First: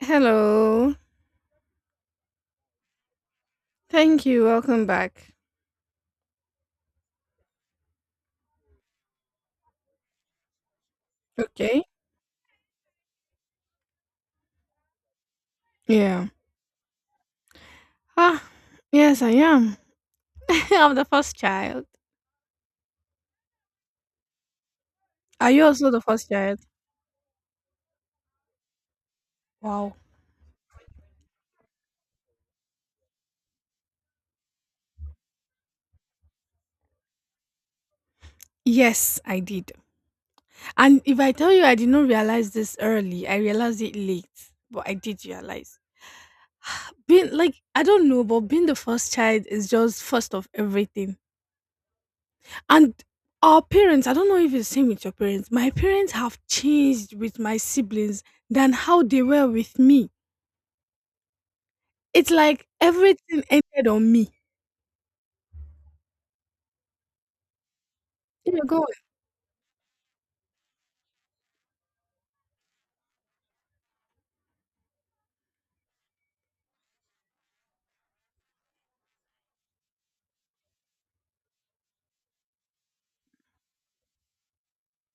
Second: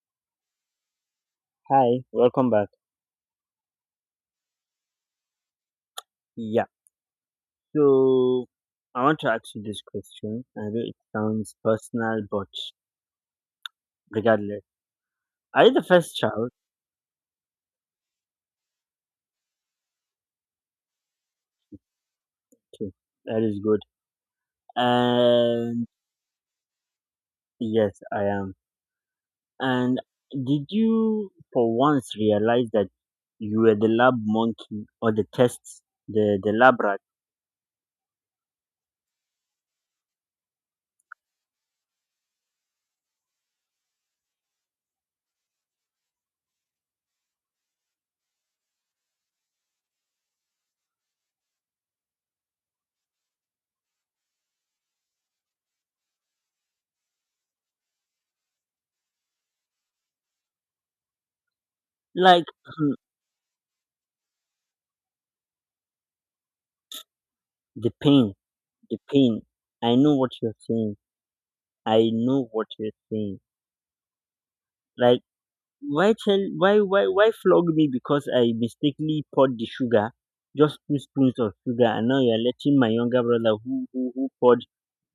Hello. Hi, welcome back. Thank you. Welcome back. Yeah, so I want to ask you this question. I know it sounds Okay. personal, but regardless, are you the first Yeah. child? Ah, yes, I am. I'm the first child. Okay, that is good. Are you And also the first child? yes, I am. Wow. And did you for once realize that you were the lab monkey or the test, the lab rat? Yes, I did. And if I tell you I did not realize this early, I realized it late, but I did realize. Being like, I don't know, but being the first child is just first of everything. And our parents, I don't know if it's the same with your parents, my parents have changed with my siblings than how they were with me. It's Like like everything ended on me. the pain, You go the pain. I know what you're saying. I know what you're saying. Like, Why tell why flog me because I mistakenly poured the sugar, just two spoons of sugar, and now you're letting my younger brother who poured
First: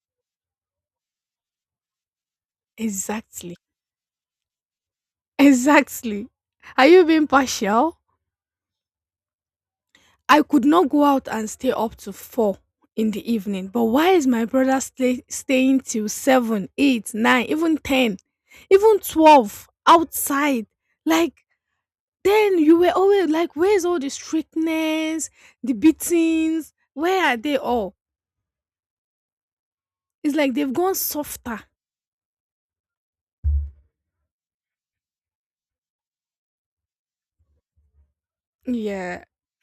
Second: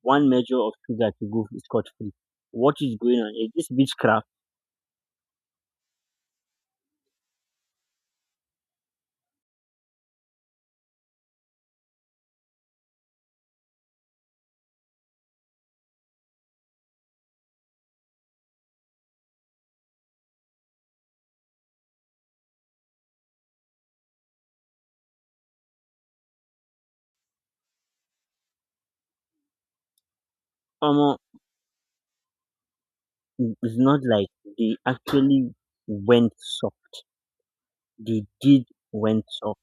one measure of sugar to go scot free. What is going on? Is exactly, this witchcraft? exactly. Are you being partial? I could not go out and stay up to four in the evening, but why is my brother staying till seven, eight, nine, even ten, even 12 outside? Like then you were always like, where's all the strictness, the beatings? Where are they all? It's like they've gone Omo, softer. It's not like they actually went soft. They did Yeah, went soft.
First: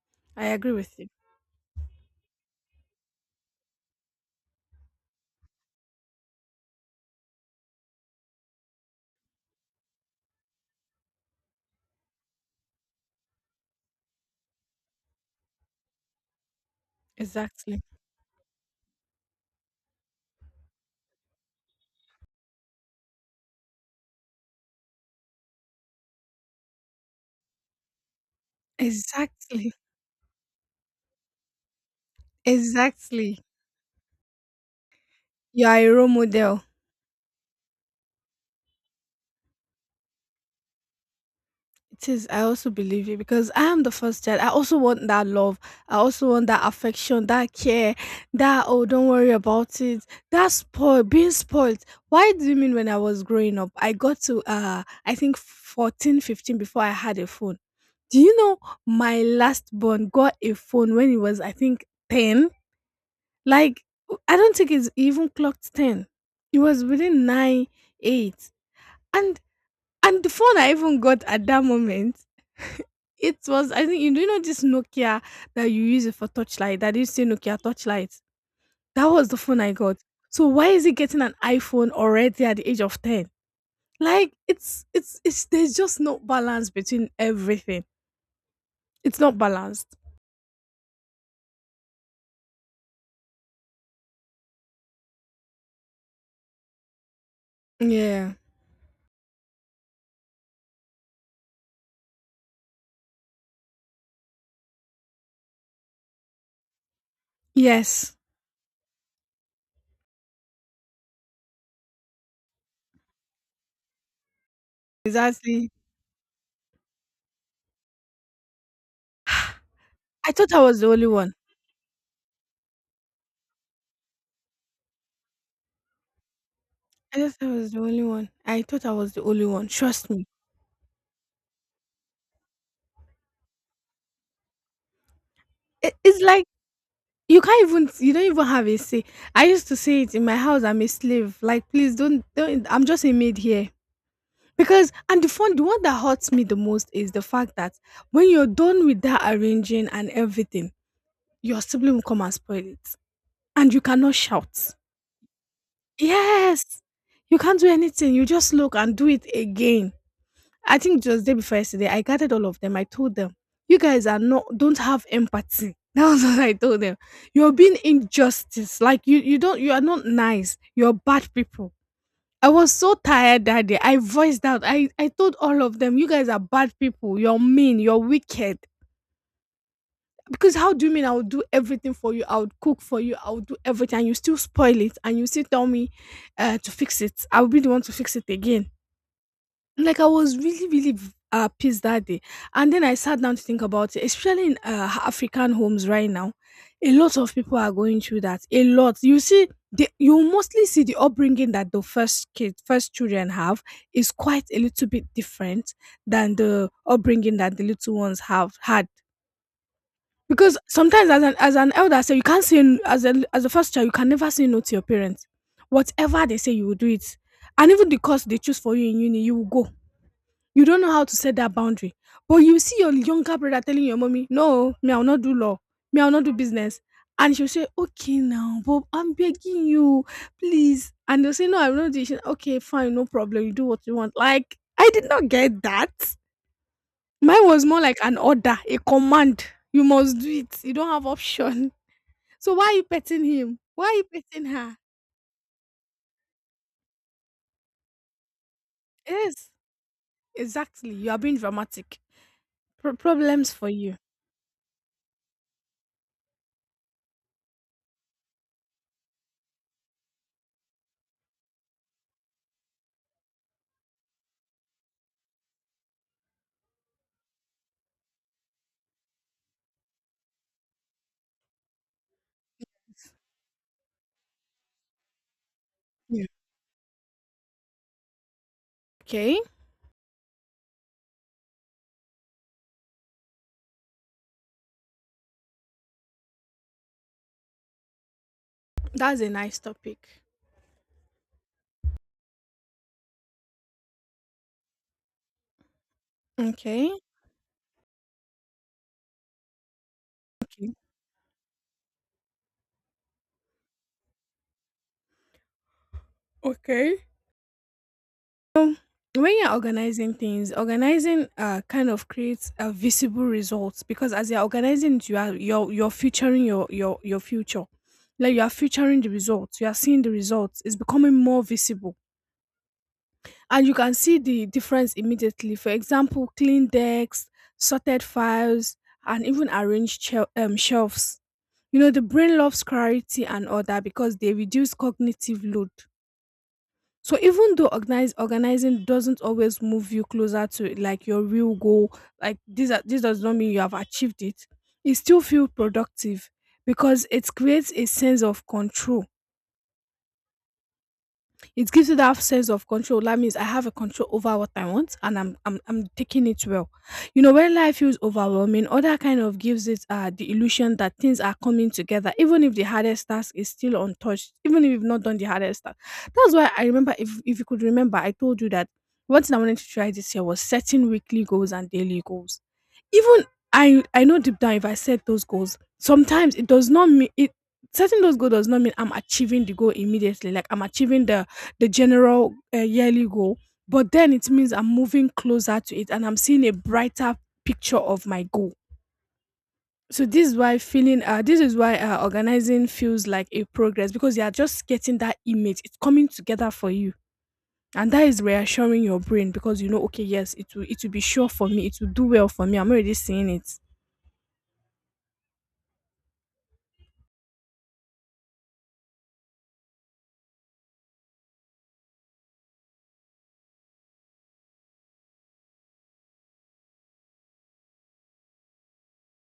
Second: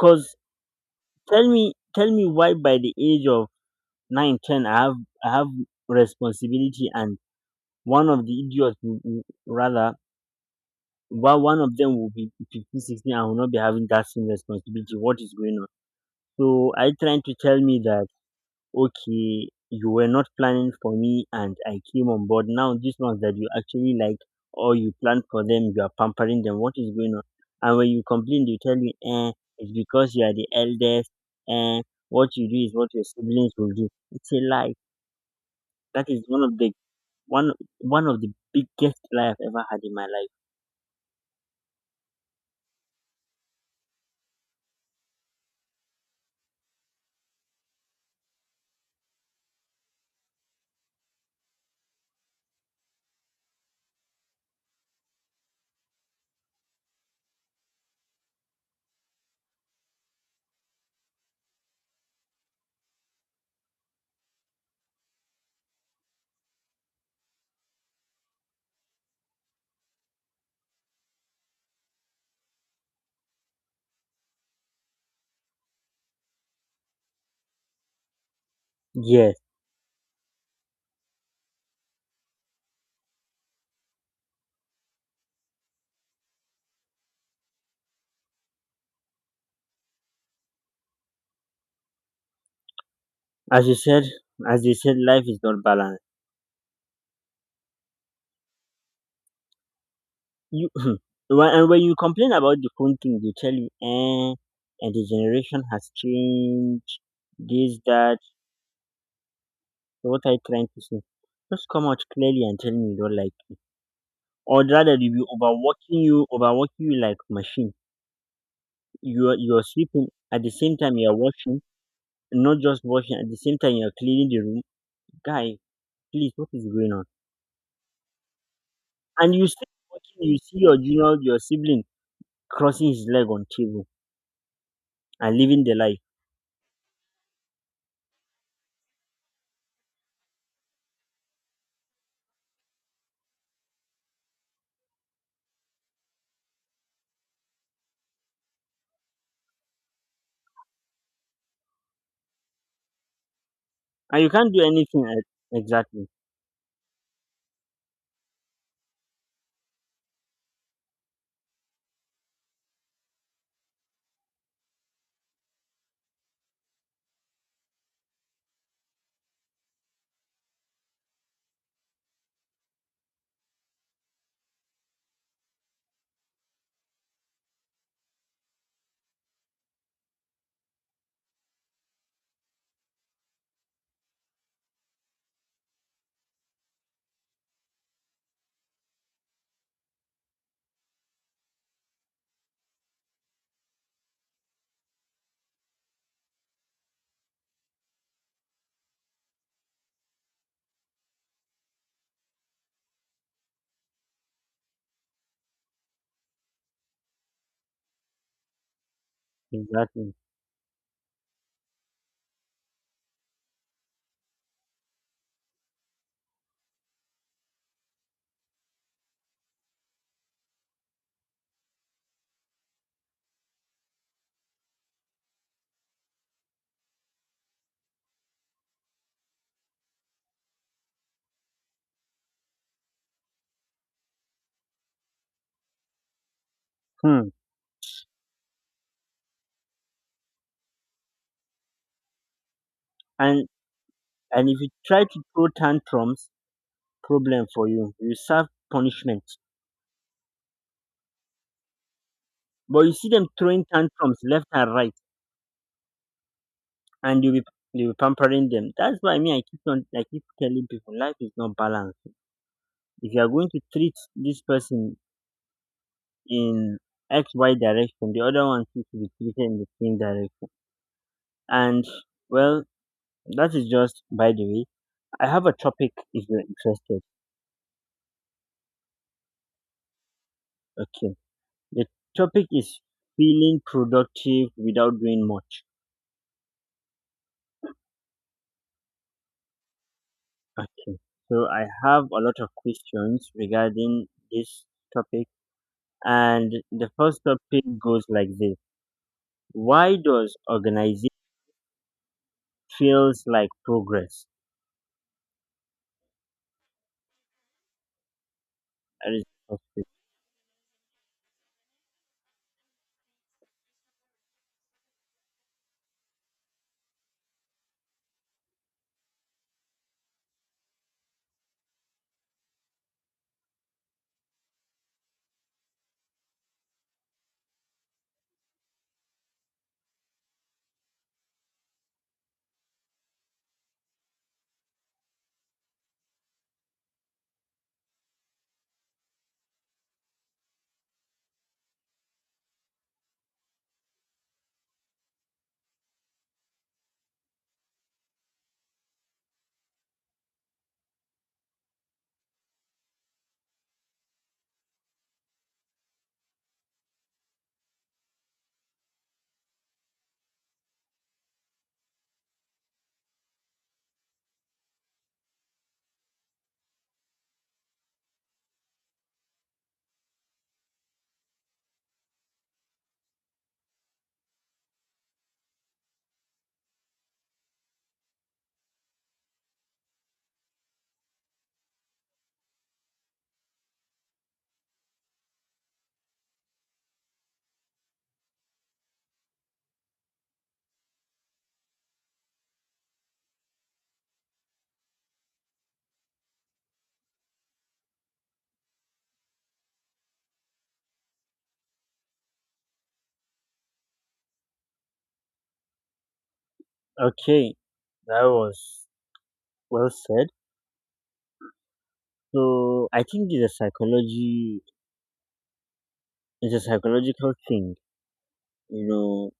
Cause I agree with you. tell me why by the age of nine ten I have responsibility and one of the idiots rather while one of them will be 15, 16, 16 and will not be having that same responsibility. What is going on? So are you trying to tell me Exactly. that okay, you were not planning for me and I came on board. Now these ones that you actually like or you planned for them, you are pampering them. What is going on? And when you complain, they tell you, eh, it's Exactly. because you are the eldest, eh, what you do is what your Exactly. siblings will do. It's a lie. You are a role That is model. One one of the biggest lie I've ever had in my life. It is. I also believe it because I am the first child. I also want that love. I also want that affection, that care, that oh, don't worry about it. That spoil, being spoiled. Why do you mean when I was growing up, I got to I think 14, 15 before I had a phone. Do you know my last born got a phone when he was I think ten? Like I don't think it's even clocked ten. It was within nine, eight. And and the phone I even got at that moment, it was I think you do know this Nokia that you use it for touchlight that you say Nokia touchlight. That was the Yes. phone I got. So why is he getting an iPhone already at the age of ten? Like it's there's just no balance between everything. It's not balanced. As you said, as you said, life is not balanced. Yeah. You when you complain about the phone thing, they tell you, eh, and the generation has changed. This, Yes. that. What are you trying to say? Just come out clearly and tell me you don't like me. Or rather, they will be Exactly. Overworking you like machine. You are sleeping I at the thought I same was the time only you are one. washing, not just washing at the same time you are cleaning the room. Guy, please, what is going on? I thought I was the only one. I thought I was the And only you one. still Trust me. watching. You see your junior, your sibling crossing his leg on table and living the It, life it's like you can't even you don't even have a say. I used to say it in my house, I'm a slave. Like please don't I'm just a maid here. Because and the fun the one that hurts me the most is the fact that when you're done with that arranging and everything, your sibling will come and spoil it. And you cannot and you can't do shout. anything e- exactly Yes. You can't do anything. You just look and do it again. I think just day before yesterday, I gathered all of them. I told them, "You guys are not don't have empathy." That was what I told them. You're being injustice. Like you don't. You are not nice. You're bad people. I was so tired that day. I voiced out. I told all of them, "You guys are bad people. You're mean. You're wicked." Because how do you mean I would do everything for you? I would cook for you. I would do everything. And you still spoil it, and you still tell me to fix it. I will be the one to fix it again. Like, I was really, really v pissed that day, and then I sat down to think about it, especially in, African homes right now, a lot of people are going through that, a lot. You see the you mostly see the upbringing that the first kid first children have is quite a little bit different than the upbringing that the little ones have had. exactly Because sometimes as an elder say, you can't say n as a first child, you can never say no to your parents. Whatever they say, you will do it, and even the course they choose for you in uni, you will go. You don't know how to set that boundary. But you see your younger brother telling your mommy, no, me, I'll not do law. Me, I'll not do business. And she'll say, okay, now, but I'm begging you, please. And they'll say, no, I will not do it. She'll say, okay, fine, no problem. You do what you want. Like, I did not get that. Hmm. Mine was more like an order, a command. You must do it. You don't have option. So why are you petting and him? Why are you petting and if you her? try to throw tantrums, problem for you serve punishment. Yes, exactly. You are being dramatic. But you see them Problems throwing for you. tantrums left and right and you'll be pampering them. That's why, I mean, I keep telling people life is not balanced. If you are going to treat this person in X Y direction, the other one seems to be treated in the same direction. And, well, that is just by the way. I have a topic if Yeah. you're interested. Okay, Okay. The topic is feeling productive without doing much. that's a nice topic. Okay. So I have a lot of questions regarding this topic. And the Okay. first topic goes like this. Why does Okay. organization feels like progress? Okay. Um, That when you're is- organizing things, organizing kind of creates a visible result because as you're organizing, it, you are you're featuring your future. Like you are featuring the results, you are seeing the results. It's becoming more visible, and you can see the difference immediately. For example, clean decks, sorted files, and even arranged shelves. You know, the brain loves clarity and order because they reduce cognitive load. So even though organize organizing doesn't always move you closer to like your real goal, like this does not mean you have achieved it. You still feel productive because it creates a sense of control, it gives you that sense of control. That means I have a control over what I want and I'm taking it well. You know, when life feels overwhelming, other kind of gives it the illusion that things are coming together, even if the hardest task is still untouched, even if you've not done the hardest task. That's why I remember if you could remember, I told you that one thing I wanted to try this year was setting weekly goals and daily goals even. I know deep down if I set those goals, sometimes it does not mean it setting those goals does not mean I'm achieving the goal immediately. Like I'm achieving the general yearly goal, but then it means I'm moving closer to it and I'm seeing a brighter picture of my goal. So this is why organizing feels like a progress because you are just getting that image. It's coming together for you. And that is reassuring your brain because you know, okay, yes, it will be sure for me, it will do well for me. I'm already seeing it. Okay. That was well said. So I think it's a psychological thing. You know,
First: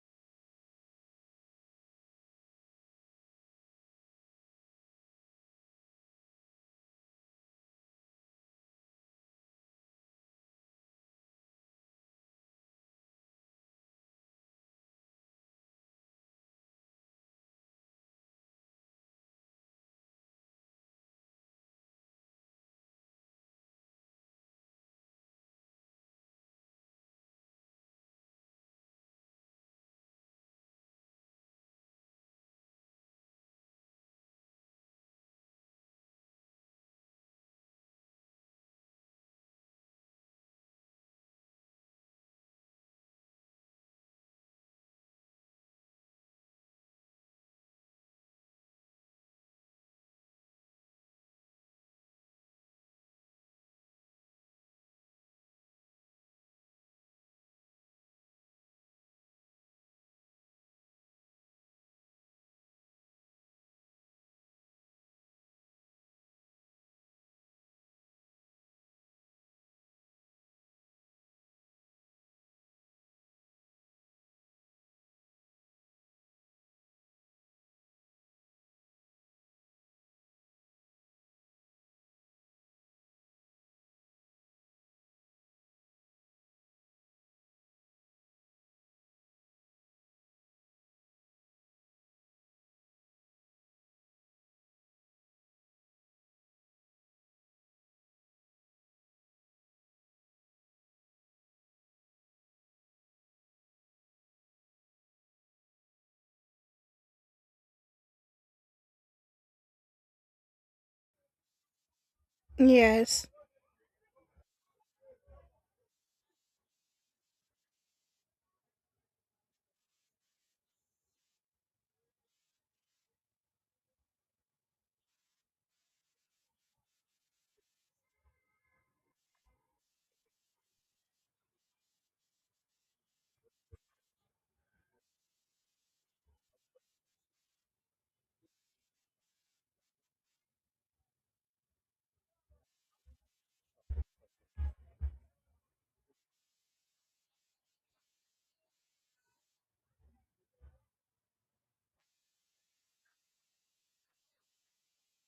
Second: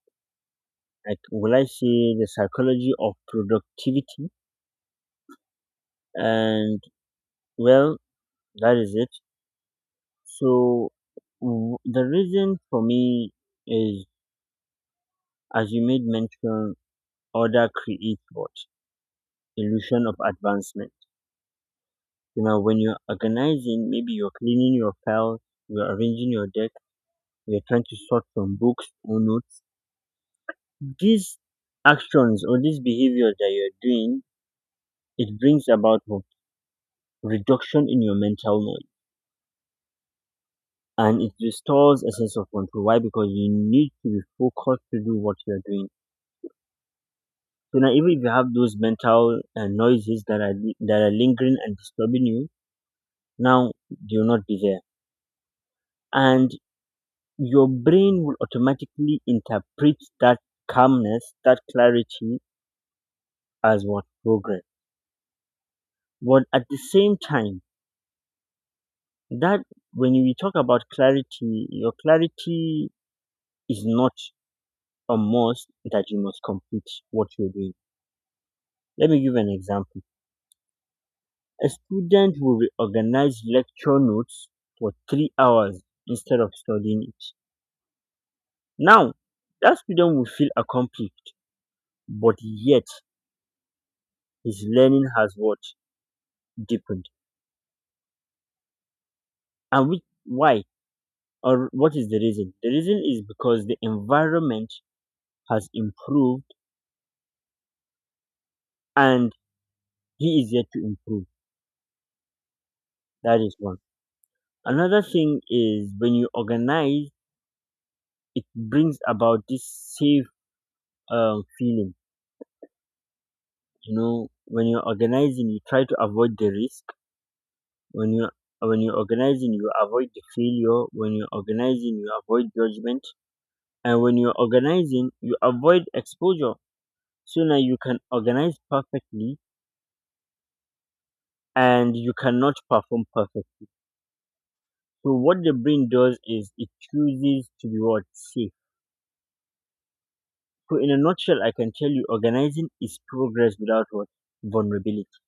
like, will I say the psychology of productivity? And, well, that is it. So the reason for me is, as you made mention, order creates what illusion of advancement. You know, when you're organizing, maybe you're cleaning your files, you're arranging your deck, you're trying to sort from books or notes. These actions or these behaviors that you're doing, it brings about what reduction in your mental noise. And it restores a sense of control. Why? Because you need to be focused to do what you're doing. So now, even if you have those mental noises that are that are lingering and disturbing you, now you're not there, and your brain will automatically interpret that calmness, that clarity, as what progress. But at the same time, that when you talk about clarity, your clarity is not a must that you must complete what you're doing. Let me give an example. A student will organize lecture notes for 3 hours instead of studying it. Now, that student will feel accomplished, but yet his learning has what? Deepened. And which, why? Or what is the reason? The reason is because the environment has improved and he is yet to improve. Yes. That is one. Another thing is when you organize, it brings about this safe feeling. You know, when you're organizing, you try to avoid the risk. When you when you're organizing, you avoid the failure. When you're organizing, you avoid judgment. And when you're organizing, you avoid exposure. So now, you can organize perfectly and you cannot perform perfect. So what the brain does is it chooses to be what safe. So in a nutshell, I can tell you organizing is progress without what vulnerability.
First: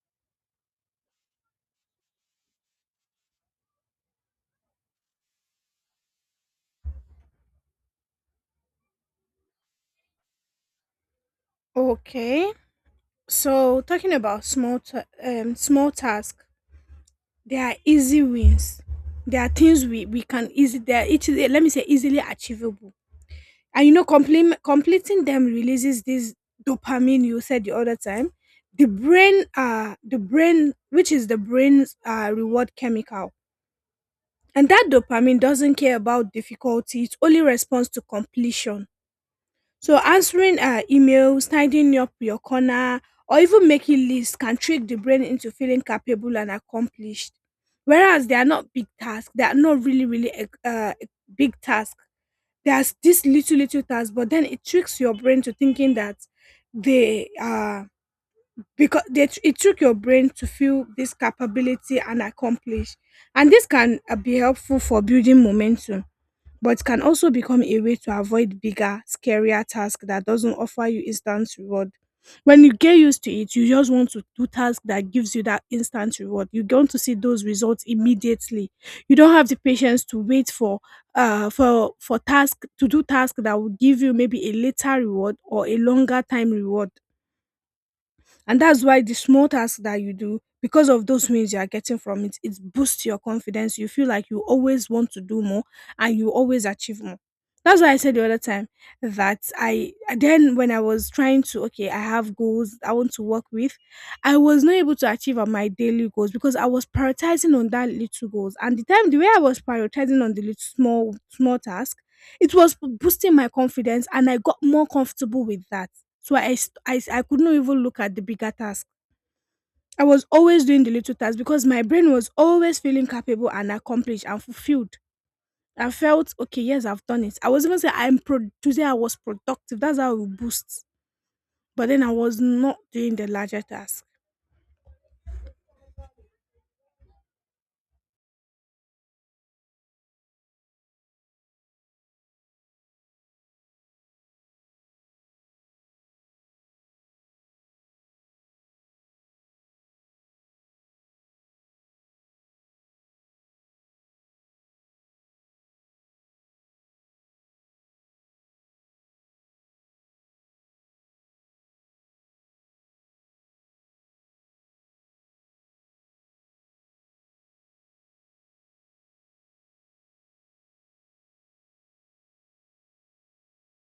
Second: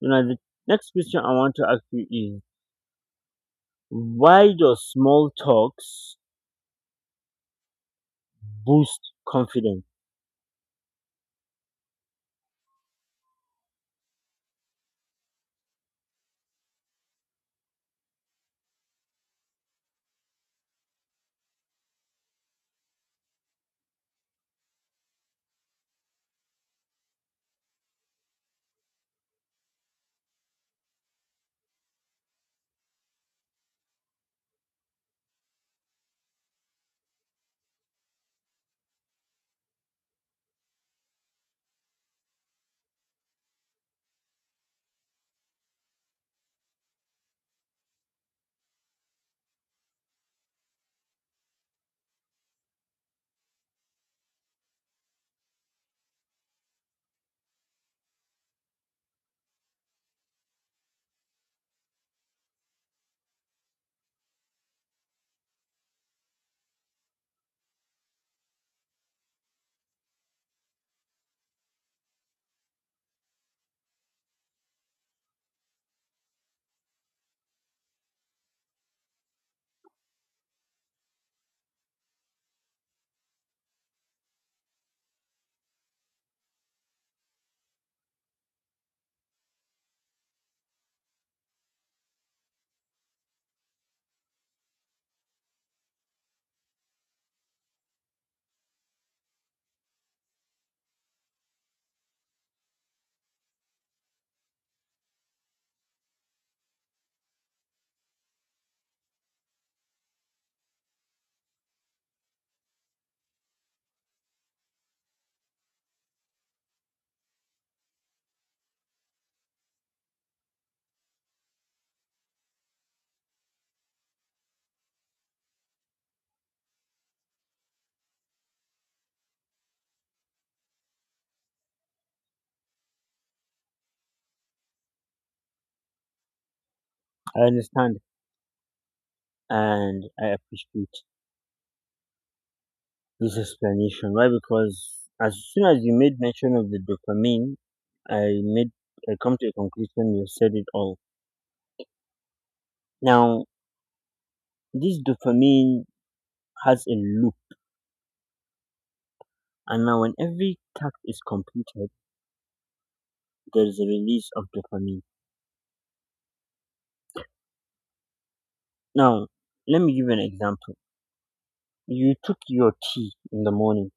You know, the next question I want to ask you is, why does small talks boost confidence? Okay. So talking about small tasks, they are easy wins. There are things we can easily they are easily let me say easily achievable. And you know, completing them releases this dopamine you said the other time. The brain the brain which is the brain's reward chemical. And that dopamine doesn't care about difficulty, it only responds to completion. So answering emails, tidying up your corner, or even making lists can trick the brain into feeling capable and accomplished. Whereas they are not big tasks, they are not really, big tasks. There's this little, little task, but then it tricks your brain to thinking that they are because they, it took your brain to feel this capability and accomplish. And this can be helpful for building momentum but can also become a way to avoid bigger, scarier tasks that doesn't offer you instant reward. When you get used to it, you just want to do tasks that gives you that instant reward. You want to see those results immediately. You don't have the patience to wait for task to do task that will give you maybe a later reward or a longer time reward. And that's why the small tasks that you do, because of those wins you are getting from it, it boosts your confidence. You feel like you always want to do more and you always achieve more. That's why I said the other time that I then when I was trying to okay, I have goals I want to work with, I was not able to achieve on my daily goals because I was prioritizing on that little goals. And the time the way I was prioritizing on the little small small task, it was boosting my confidence and I got more comfortable with that. So I could not even look at the bigger task. I was always doing the little tasks because my brain was always feeling capable and accomplished and fulfilled. I felt, okay, yes, I've done it. I was even saying today I was productive. That's how we boost. But then I was not doing the larger task. I understand and I appreciate this explanation. Why? Because as soon as you made mention of the dopamine, I made I come to a conclusion. You said it all. Now, this dopamine has a loop, and now when every task is completed, there is a release of dopamine. Now, let me give you an example. You took your tea in the morning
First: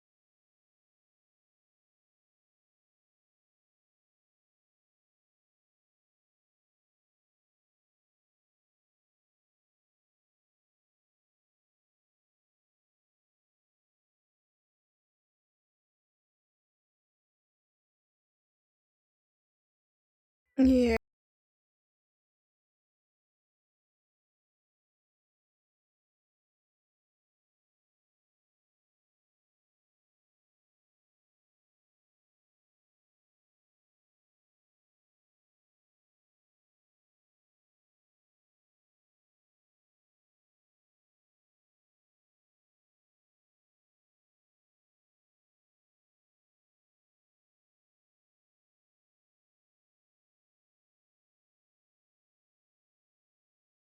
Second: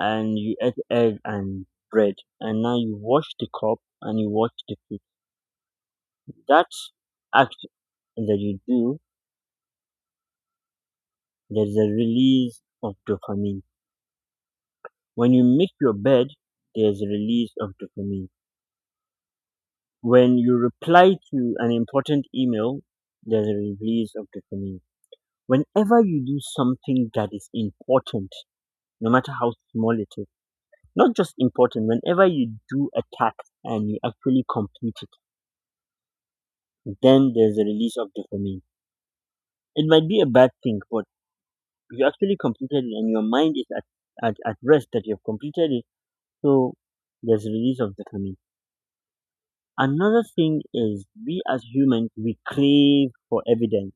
and you ate egg and bread, and now you wash the cup and you wash the plate. That act that you do, there's a release of dopamine. When you make your bed, there's a release of dopamine. When you Yeah. reply to an important email, there's a release of dopamine. Whenever you do something that is important, no matter how small it is, not just important, whenever you do a task and you actually complete it, then there's a release of dopamine. It might be a bad thing, but you actually completed it and your mind is at rest that you've completed it. So there's release of dopamine. Another thing is, we as humans, we crave for evidence,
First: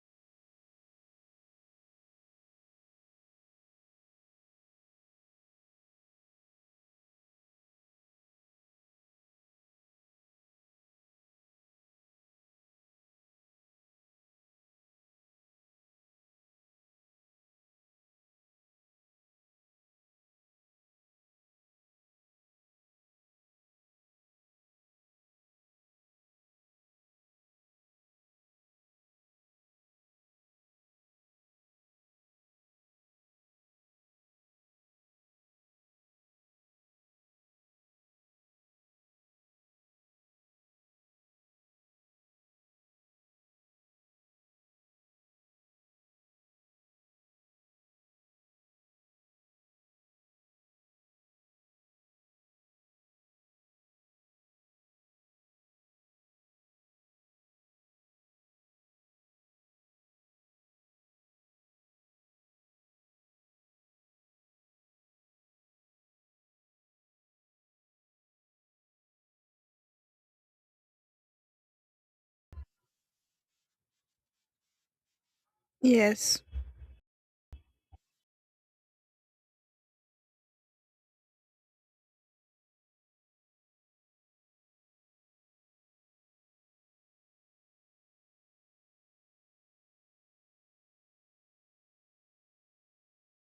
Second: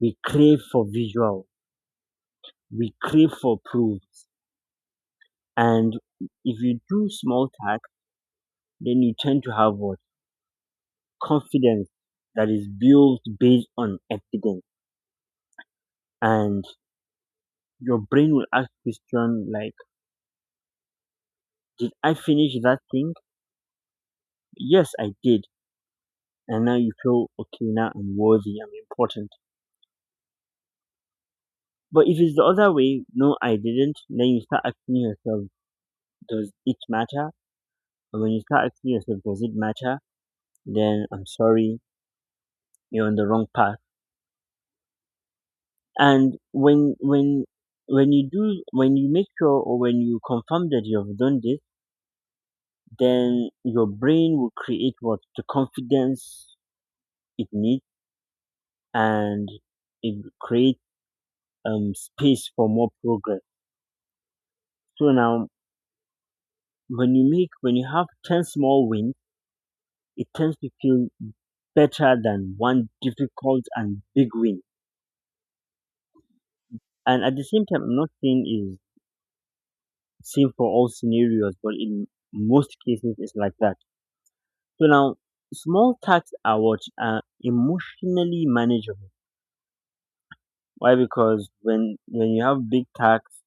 we crave for visual, we crave for proofs. And if you do small tasks, then you tend to have what confidence that is built based on evidence. And your brain will ask question like, did I finish that thing? Yes, I did. And now you feel okay, now I'm worthy, I'm important. But if it's the other way, no, I didn't, then you start asking yourself, does it matter? And when you start asking yourself, does it matter? Then, I'm sorry, you're on the wrong path. And when you make sure or when you confirm that you have done this, then your brain will create what the confidence it needs. And it will create space for more progress. So now, when you have 10 small wins, it tends to feel better than one difficult and big win. Yes. And at the same time, I'm not saying is same for all scenarios, but in most cases, it's like that. So now, small tasks are what are emotionally manageable. Why? Because when you have big tasks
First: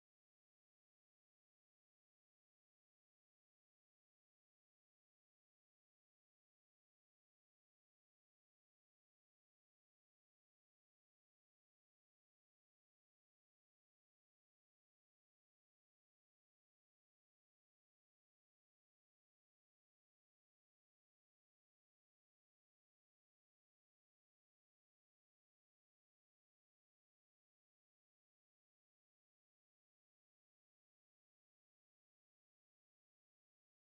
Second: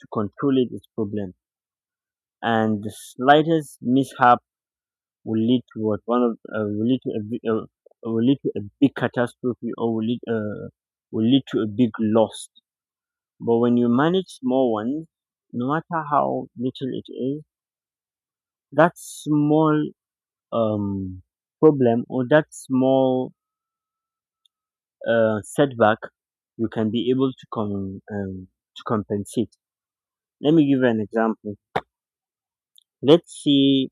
to control it, it's problem. And the slightest mishap will lead to what one of will lead to a big, will lead to a big catastrophe or will lead to a big loss. But when you manage small ones, no matter how little it is, that small um, problem or that small setback, you can be able to to compensate. Let me give you an example. Let's say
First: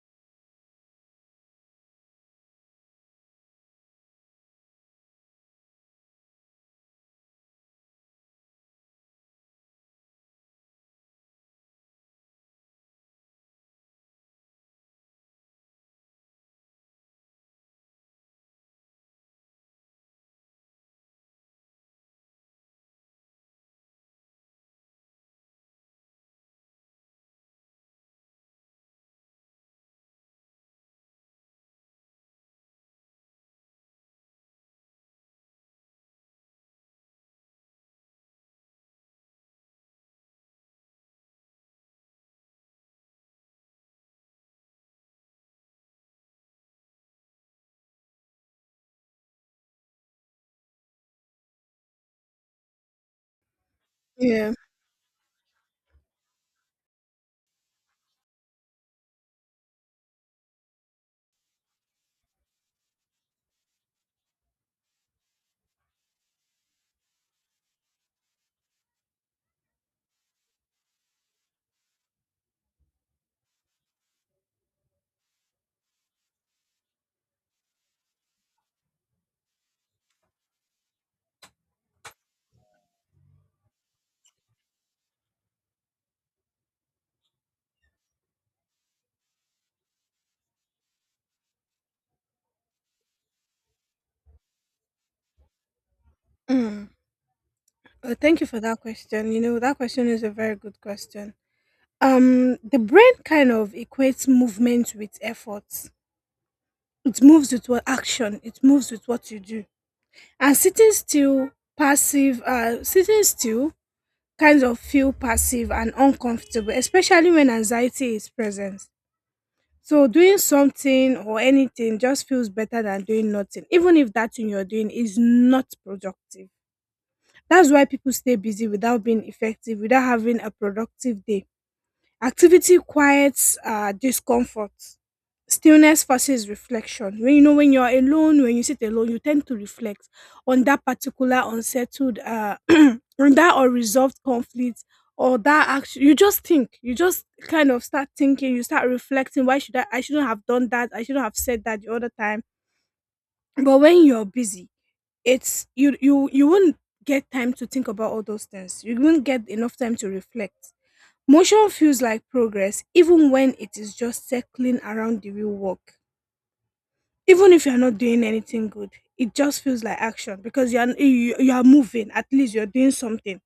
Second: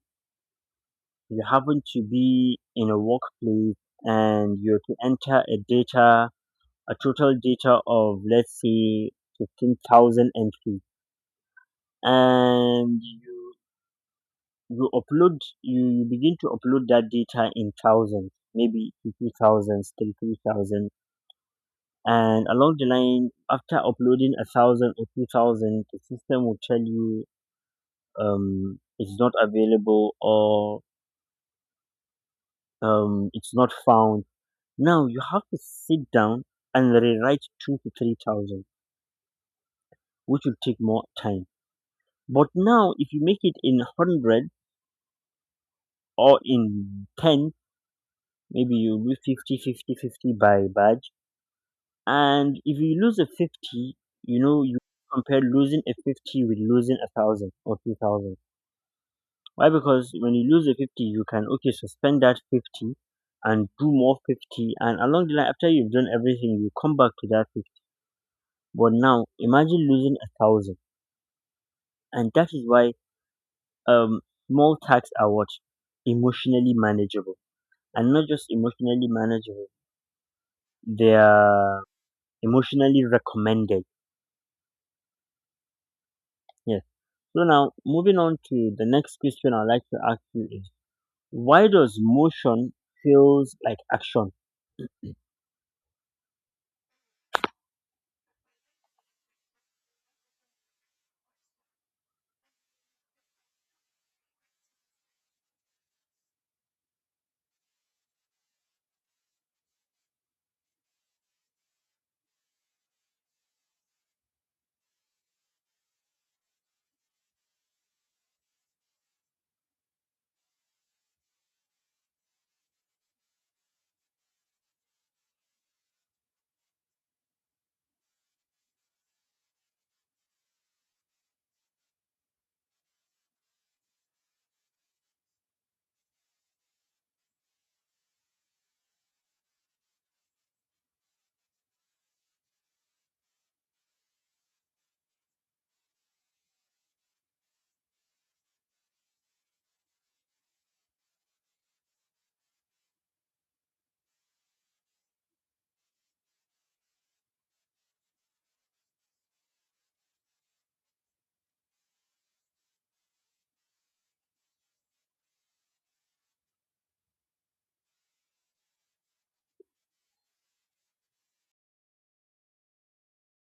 you happen to be in a workplace and you're to enter a total data of let's say 15,000 entries. And you begin to upload that data in thousands, maybe two thousands, three thousand. And along the line, after uploading 1,000 or 2,000, the system will tell you it's not available or it's not found. Now you have to sit down and rewrite two to three thousand, which will take more time. But now, if you make it in 100 or in 10, maybe you lose 50, 50, fifty 50, 50 by badge. And if you lose a 50, Yeah. You compare losing a 50 with losing a 1,000 or 2,000. Why? Because when you lose a 50, you can, okay, suspend that 50 and do more 50. And along the line, after you've done everything, you come back to that 50. But now, imagine losing a 1,000. And that is why um, small tax are what? Emotionally manageable and not just emotionally manageable. They are emotionally recommended. Yes. So now, moving on to the next question I'd like to ask you is, why does motion feels like action? Mm. Thank you for that question. You know, that question is a very good question. The brain kind of equates movement with effort. It moves with what action. It moves with what you do. And sitting still, passive. Sitting still kind of feel passive and uncomfortable, especially when anxiety is present. So doing something or anything just feels better than doing nothing, even if that thing you're doing is not productive. That's why people stay busy without being effective, without having a productive day. Activity quiets discomfort. Stillness forces reflection. When you're alone, when you sit alone, you tend to reflect on that particular unsettled, on that unresolved conflict, or that action. You just think. You just kind of start thinking. You start reflecting. Why should I? I shouldn't have done that. I shouldn't have said that the other time. But when you're busy, it's you you you won't get time to think about all those things. You won't get enough time to reflect. Motion feels like progress even when it is just circling around the real work. Even if you're not doing anything good, it just feels like action because you are moving. At least you're doing something.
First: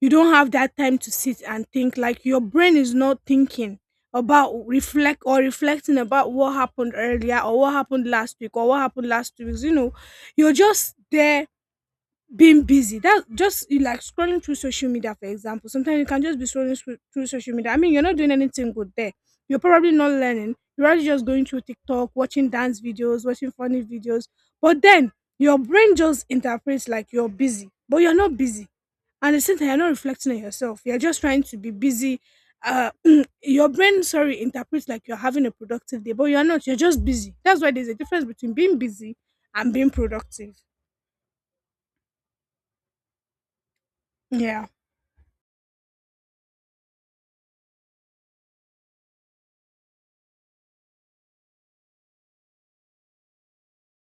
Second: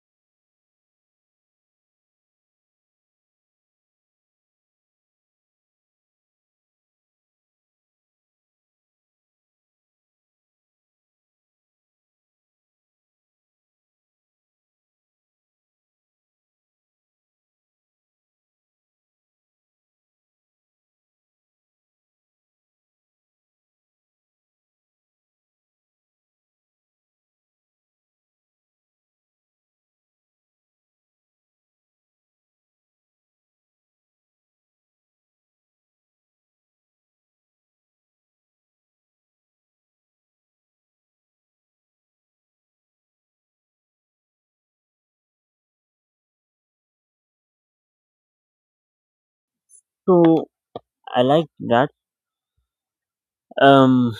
You don't have that time to sit and think. Like your brain is not thinking about reflecting about what happened earlier or what happened last week or what happened last 2 weeks. You know, you're just there being busy, that just you like scrolling through social media, for example. Sometimes you can just be scrolling through social media. I mean, you're not doing anything good there. You're probably not learning. You're already just going through TikTok, watching dance videos, watching funny videos. But then your brain just interprets like you're busy, but you're not busy. And at the same time, you're not reflecting on yourself. You're just trying to be busy. Uh your brain, sorry, interprets like you're having a productive day, but you're not. You're just busy. That's why there's a difference between being busy and being productive. Yeah. So I like that. Um,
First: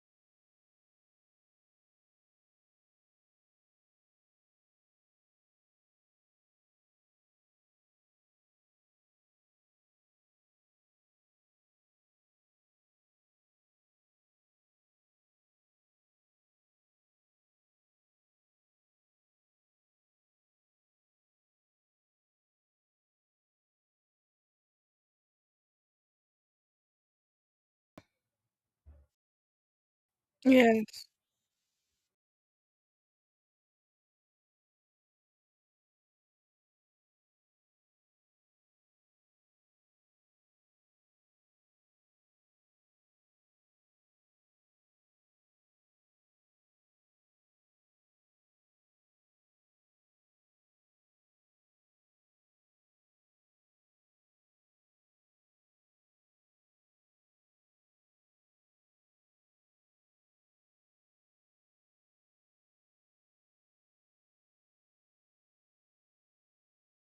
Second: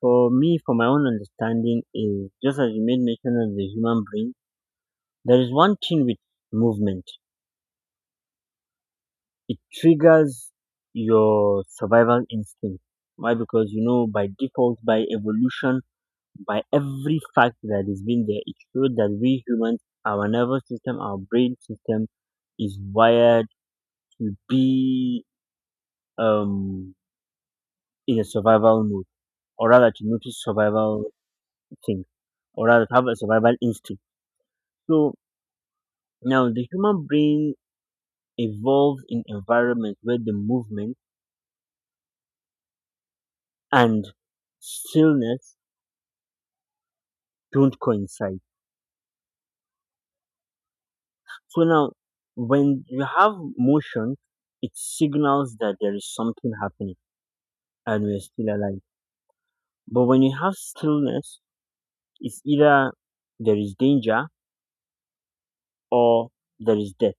for me, for my own understanding, is just as you made mention of the human brain, there is one thing with movement. It triggers your survival instinct. Why? Because you know by default, by evolution, by every fact that is being there, it shows that we humans, our nervous system, our brain system is wired to be um, in a survival mode, or rather to notice Yeah. survival things, or rather to have a survival instinct. So now the human brain evolves in environments where the movement and stillness don't coincide. So now, when you have motion, it signals that there is something happening and we're still alive. But when you have stillness, it's either there is danger or there is death.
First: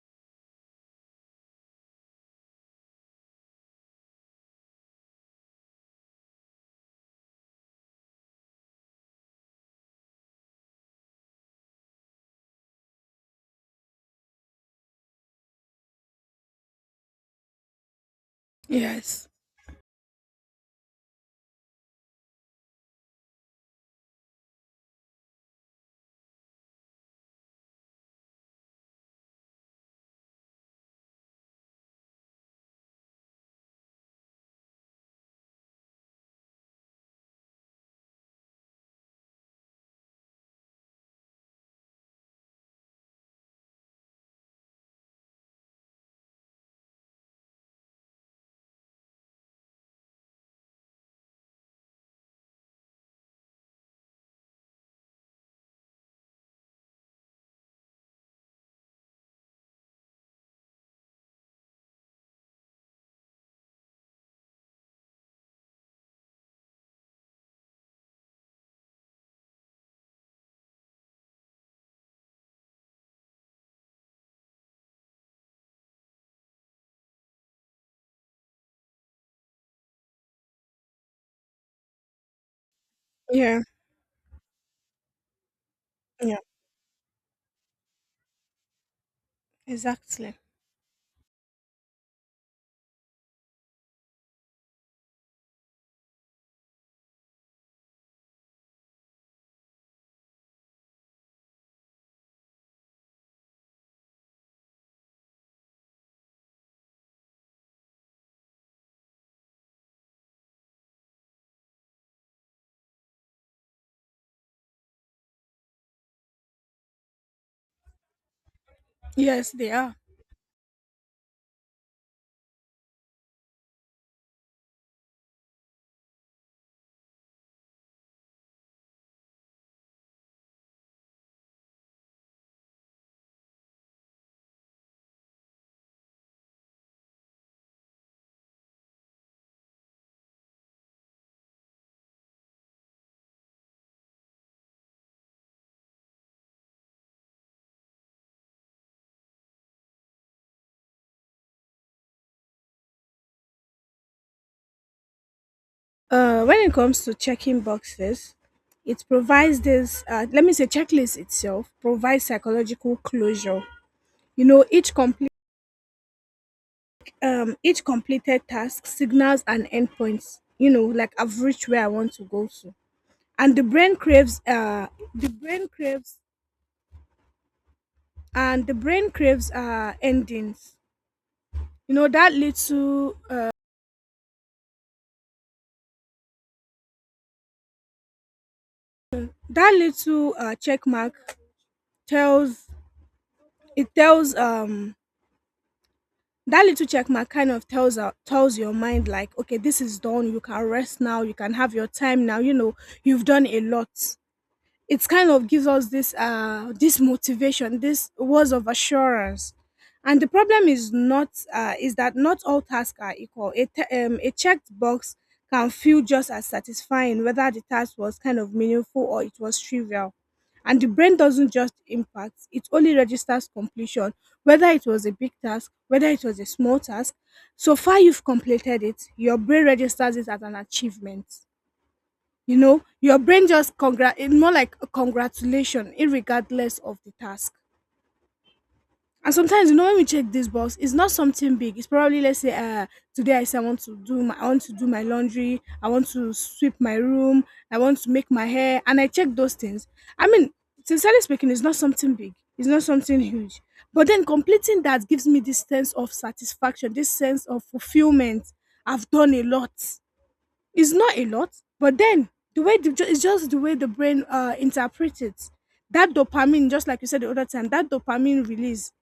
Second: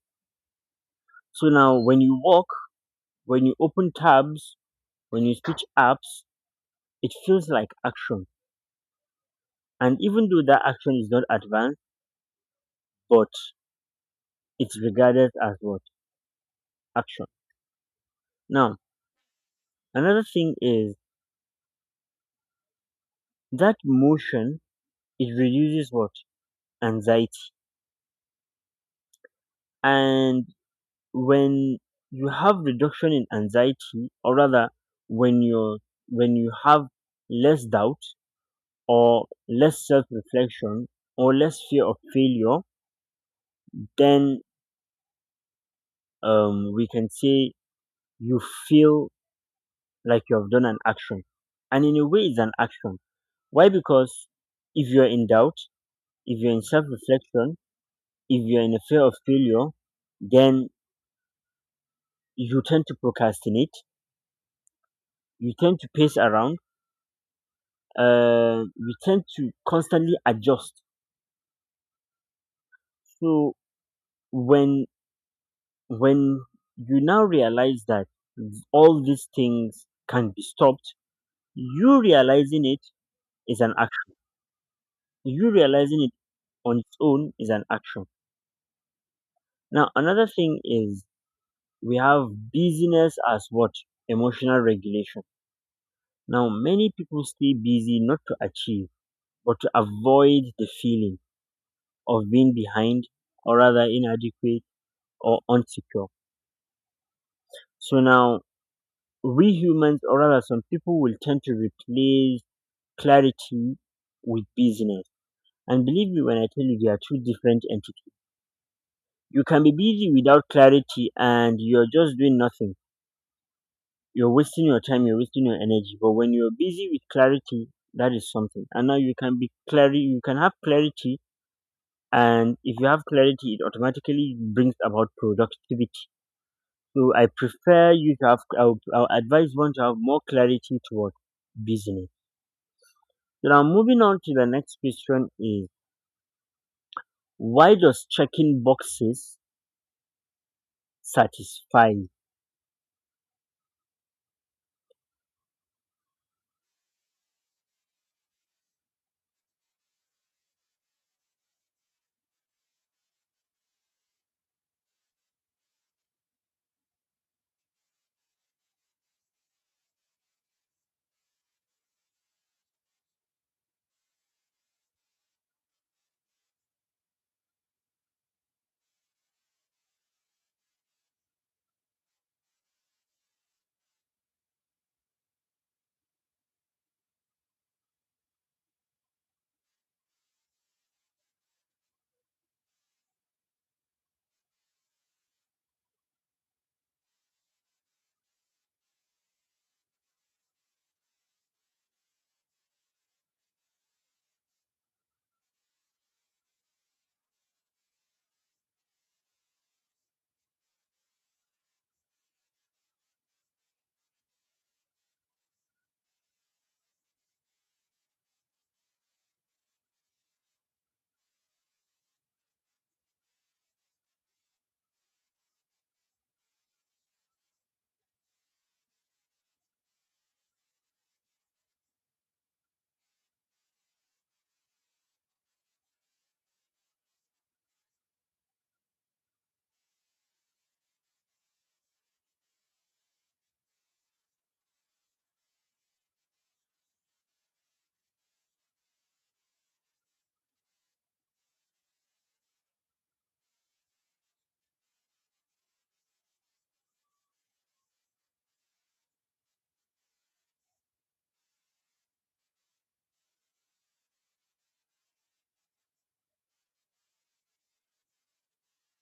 So now when you walk, when you open tabs, when you switch apps, it feels like action. And even though that action is not advanced, but it's regarded as what? Action. Now, Yes. another thing is that motion, it reduces what? Anxiety. And when you have reduction in anxiety, or rather when you're when you have less doubt, or less self reflection or less fear of failure, then we can say you feel like you have done an action. And in a way, it's an action. Why? Because if you're in doubt, if you're in self reflection, if you're in a fear of failure, then you tend to procrastinate, you tend to pace around, you tend to constantly adjust. So when when you now realize that all these things can be stopped, you realizing it Yeah. is an action. You realizing it Yeah. on its own is an action. Now, another Exactly. thing is we have busyness as what? Emotional regulation. Now, many people stay busy not to achieve, but to avoid the feeling of being behind or rather inadequate or unsecure. So now, we humans, or rather some people, will tend to replace clarity with busyness. And believe me when I tell you, they are two different entities. You Yes, can they be are. busy without clarity and you're just doing nothing. You're wasting your time, you're wasting your energy. But when you're busy with clarity, that is something. And now you can be clarity, you can have clarity. And if you have clarity, it automatically brings about productivity. So I prefer you to have, I'll advise one to have more clarity toward business. So now moving on to the next question is, why does checking boxes satisfy you? When it comes to checking boxes, it provides this, let me say, checklist itself provides psychological closure. You know, each completed task signals an endpoint. You know, like I've reached where I want to go to, and the brain craves, the brain craves endings. You know, that little check mark tells it tells that little check mark kind of tells out tells your mind like, okay, this is done. You can rest now. You can have your time now. You know, you've done a lot. It kind of gives us this, this motivation, this words of assurance. And the problem is that not all tasks are equal. A checked box can feel just as satisfying whether the task was kind of meaningful or it was trivial. And the brain doesn't just impact it only registers completion, whether it was a big task, whether it was a small task. So far you've completed it, your brain registers it as an achievement. You know, your brain just congra it's more like a congratulation, irregardless of the task. And sometimes, you know, when we check this box, it's not something big. It's probably, let's say, today I say I want to do my laundry, I want to sweep my room, I want to make my hair, and I check those things. I mean, sincerely speaking, it's not something big, it's not something huge. But then completing that gives me this sense of satisfaction, this sense of fulfillment. I've done a lot. It's not a lot, but then the way the ju- it's just the way the brain interprets it. That dopamine, just like you said the other time, that dopamine release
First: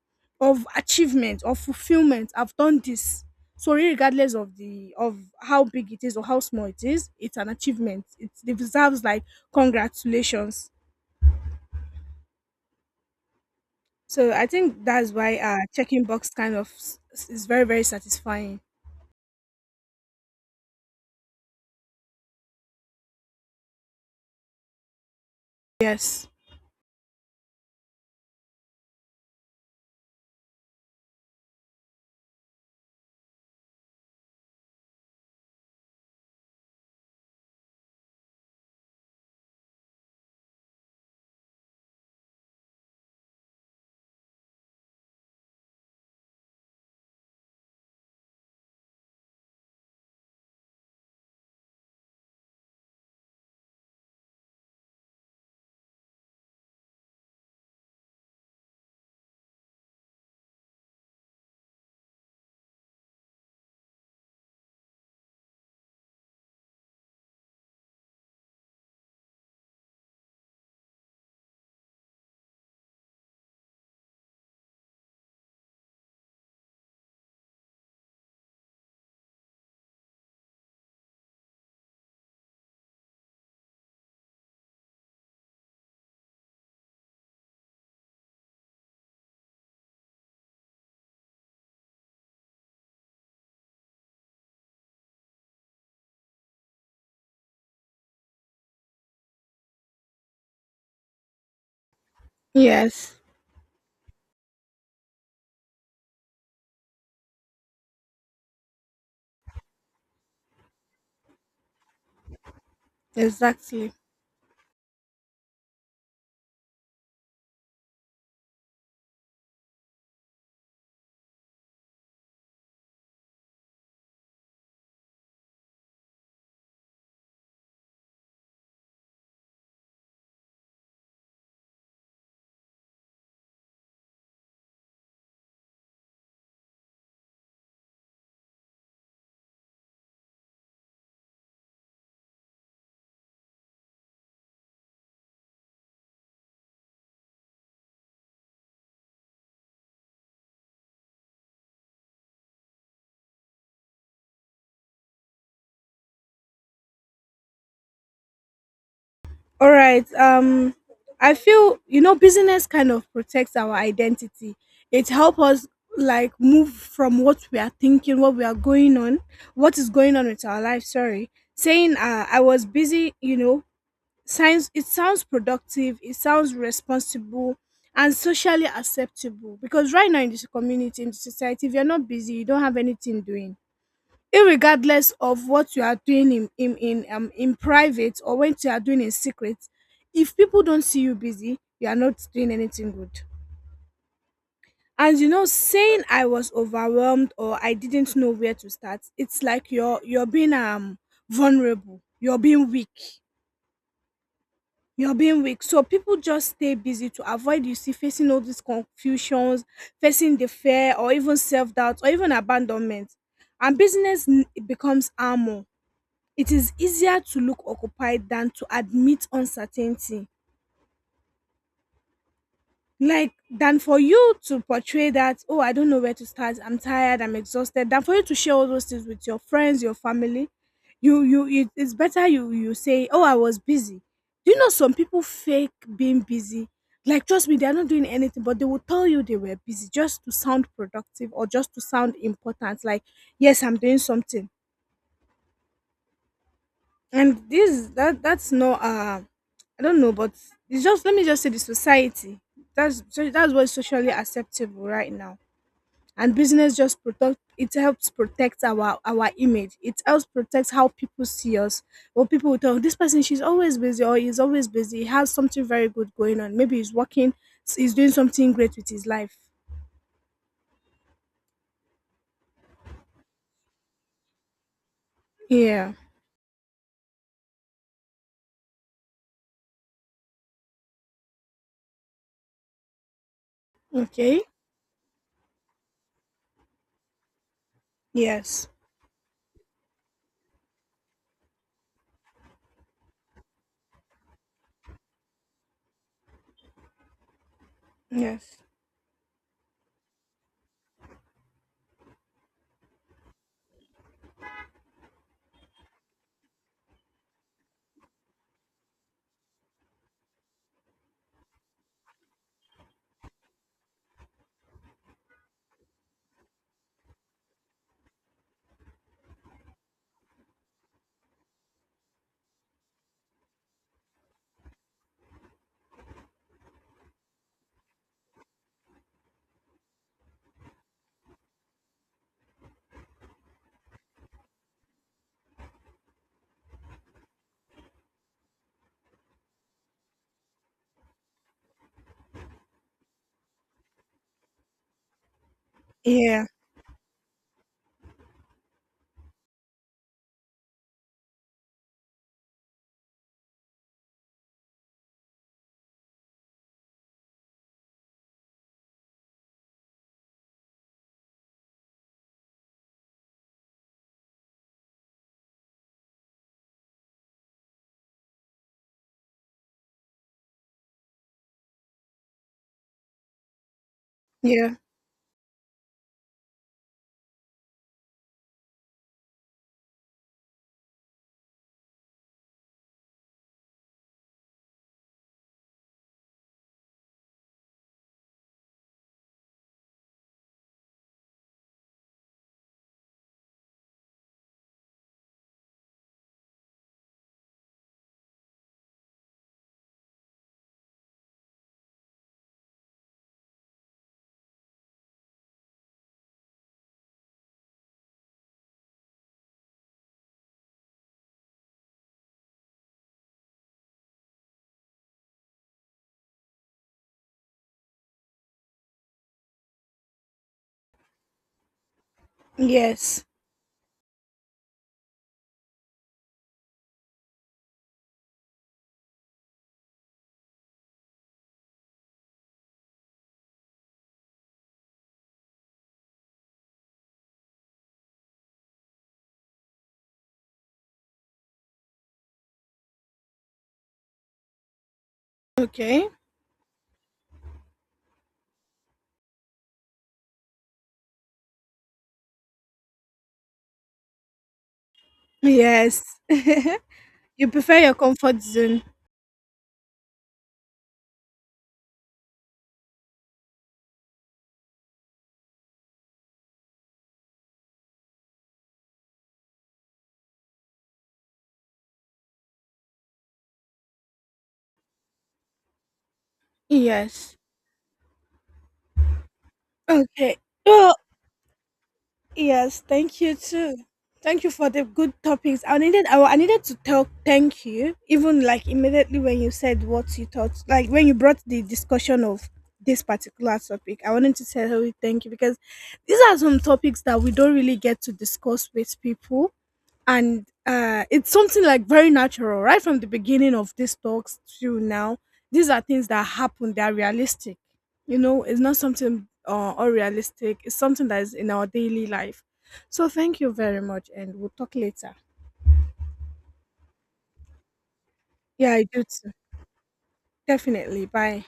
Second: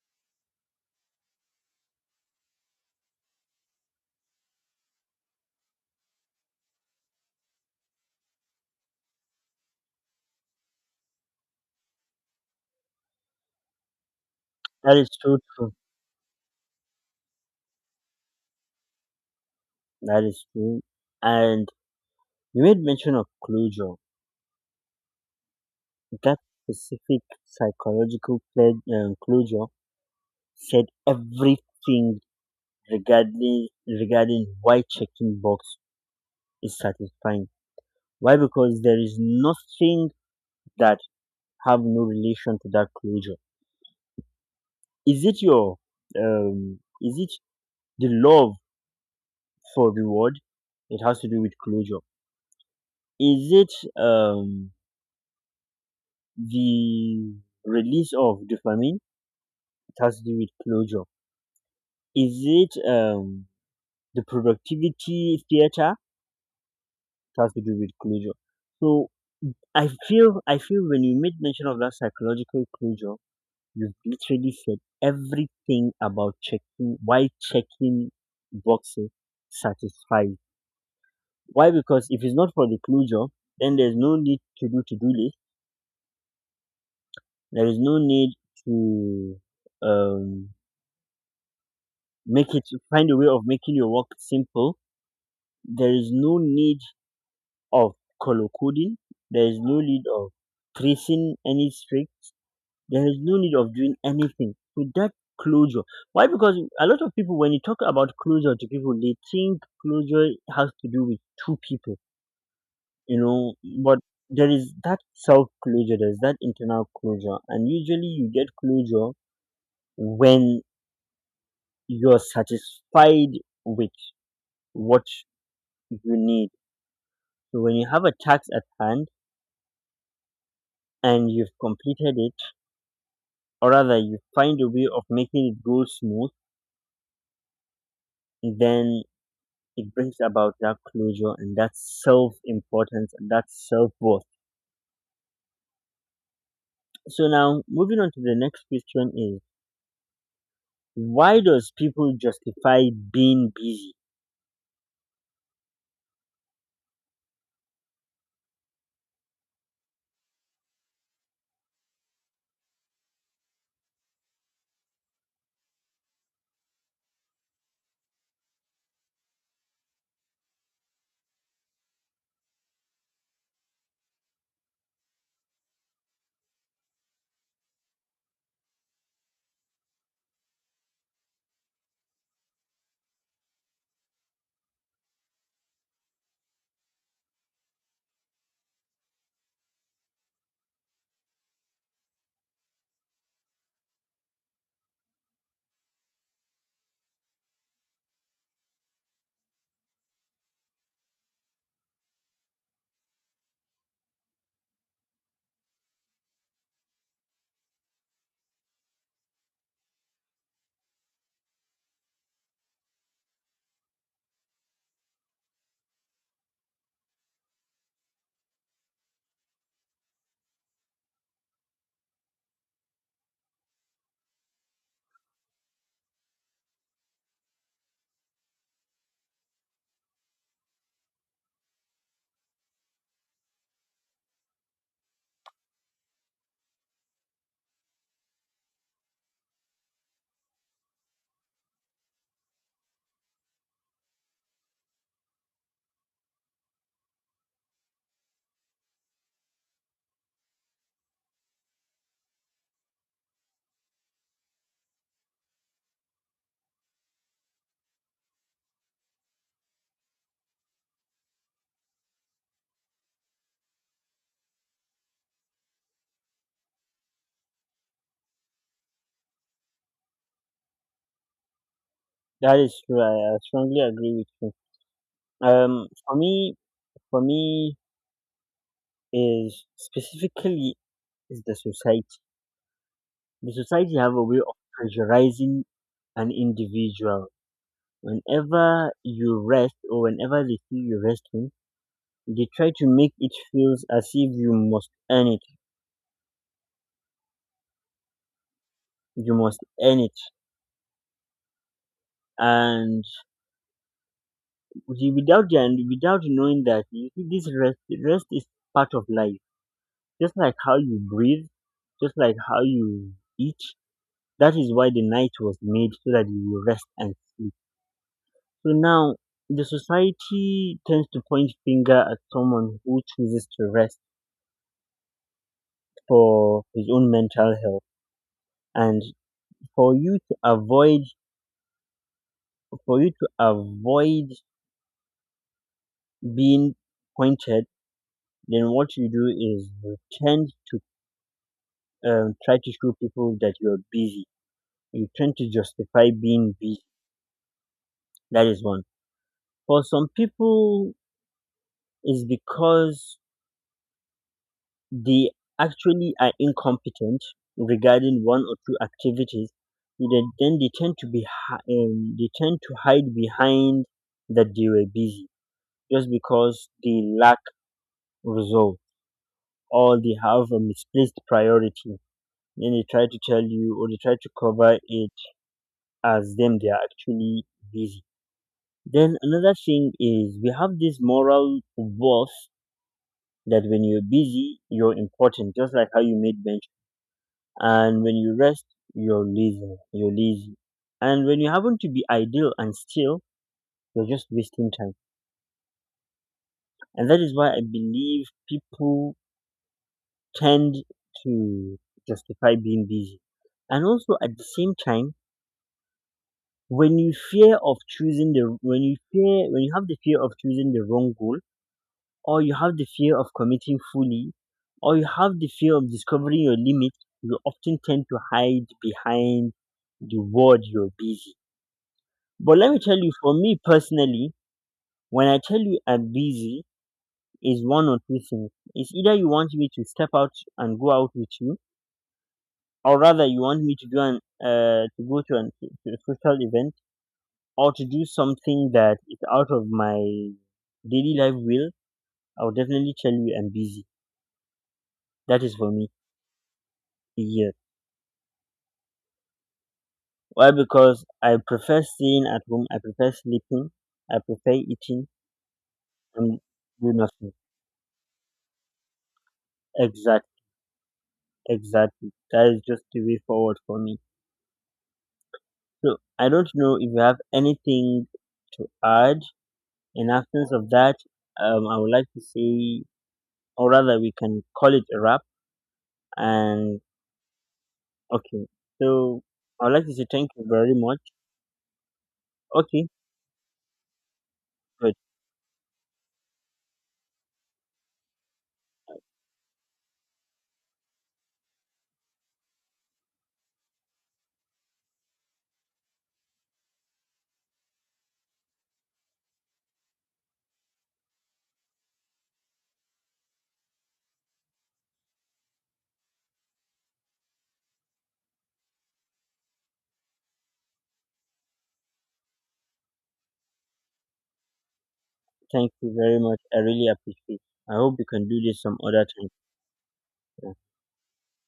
of achievement, of fulfillment. I've done this. So regardless of the of how big it is or how small it is, it's an achievement. It deserves like congratulations. So I think That is that's why so true. checking box is very, very satisfying. That is true. And you made mention of closure. Yes. That specific psychological closure said everything regarding why checking box is satisfying. Why? Because there is nothing that have no relation to that closure. Is it your Is it the love for reward? It has to do with closure. Is it the release of dopamine? It has to do with closure. Is it the productivity theater? It has to do with closure. So I feel when you made mention of that psychological closure, you literally said everything about checking why checking boxes satisfies. Why? Because if it's not for the closure, then there's no need to do list. There is no need to um make it, find a way of making your work simple. There is no need of color coding. There is no need of tracing any streak. There Yes. is no need of doing anything so that closure. Why? Because a lot of people, when you talk about closure to people, they think closure has to do with two people, you know. Exactly. But there is that self closure, there's that internal closure, and usually you get closure when you're satisfied with what you need. So when you have a task at hand and you've completed it, or rather you find a way of making it go smooth, then it brings about that closure and that self importance and that self worth. So now moving on to the next question is, why does people justify being busy? All right. I feel, you know, business kind of protects our identity. It helps us like move from what we are thinking, what we are going on, what is going on with our life. Sorry, saying, I was busy. You know, sounds productive. It sounds responsible and socially acceptable, because right now in this community, in the society, if you're not busy, you don't have anything doing, irregardless of what you are doing in private, or what you are doing in secret. If people don't see you busy, you are not doing anything good. And you know, saying I was overwhelmed, or I didn't know where to start, it's like you're being vulnerable, you're being weak, you're being weak. So people just stay busy to avoid, you see, facing all these confusions, facing the fear, or even self-doubt, or even abandonment. And becomes armor. It is easier to look occupied than to admit uncertainty. Like, than for you to portray that, oh, I don't know where to start, I'm tired, I'm exhausted, than for you to share all those things with your friends, your family. It's better you say, oh, I was busy. Do you know some people fake being busy? Like, trust me, they are not doing anything, but they will tell you they were busy just to sound productive or just to sound important. Like, yes, I'm doing something, and this that. That's not I don't know, but it's just, let me just say, the society, that's what's socially acceptable right now. And business just protect it helps protect our image, it helps protect how people see us. Or people will tell, this person, she's always busy, or he's always busy, he has something very good going on, maybe he's working, he's doing something great with his life. That is true. I strongly agree with you. Um, Yeah. for me, for me, is specifically is the society. The society have a way Okay. of pressurizing an individual. Yes. Whenever you rest or whenever they see you resting, they try to make it feels as if you must earn it. Yes. You must earn it, and without knowing that you see this rest, rest is part of life. Just like how you breathe, just like how you eat. That is why the night was made so that you will rest and sleep. So now the society tends to point finger at someone who chooses to rest for his own mental health, and for you to avoid for you to avoid being pointed, then what you do is you tend to try to show people that you're busy. You tend to justify Yeah. being busy. That is one. For some people, it's because they actually are incompetent regarding one or two activities. Then they tend to they tend to hide behind that they were busy, just because they lack resolve, or they have a misplaced priority. Then they try to tell you or they try to cover Yeah. it as them they are actually busy. Then another thing is we have this moral voice that when you're busy, you're important, just like how you made bench. And when you rest, you're lazy. You're lazy. And when you happen to be idle and still, you're just wasting time. And that is why I believe people tend to justify being busy. And also at the same time, when you fear of choosing the when you fear when you have the fear of choosing the wrong goal, or you have the fear of committing fully, or you have the fear of discovering your limit, you often tend to hide behind the word you're busy. But let me tell you, Yes. for me personally, when I tell you I'm busy, is one or two things. It's either you want me to step out and go out with you, or rather you want me to go and to go to a social event, or to do something that is out of my daily life will, I would definitely tell you I'm busy. That is for me Okay. a year. Why? Because I prefer staying at home. I prefer sleeping. I prefer eating Yes. and do nothing. You prefer your comfort zone? Exactly. Exactly. That is just the way forward for me. So I don't know if you have anything to add. In absence of that, I would like to say, or rather, we can call it a wrap and Yes. okay. So I'd like to say thank Okay. you very Oh, much. yes. Okay, Thank you too. Thank you for the good. good topics. I needed. I needed to tell. Thank you. Even like immediately when you said what you thought, like when you brought the discussion of this particular topic, I wanted to tell you thank you, because these are some topics that we don't really get to discuss with people, and it's something like very natural, right from the beginning of these talks to now. These are things that happen. They are realistic. You know, it's not something unrealistic, it's something that is in our daily life. So thank you very much, and we'll talk later. Thank you very much. I really appreciate it. I hope we can do this Yeah, some I do other too. time. Definitely. Bye.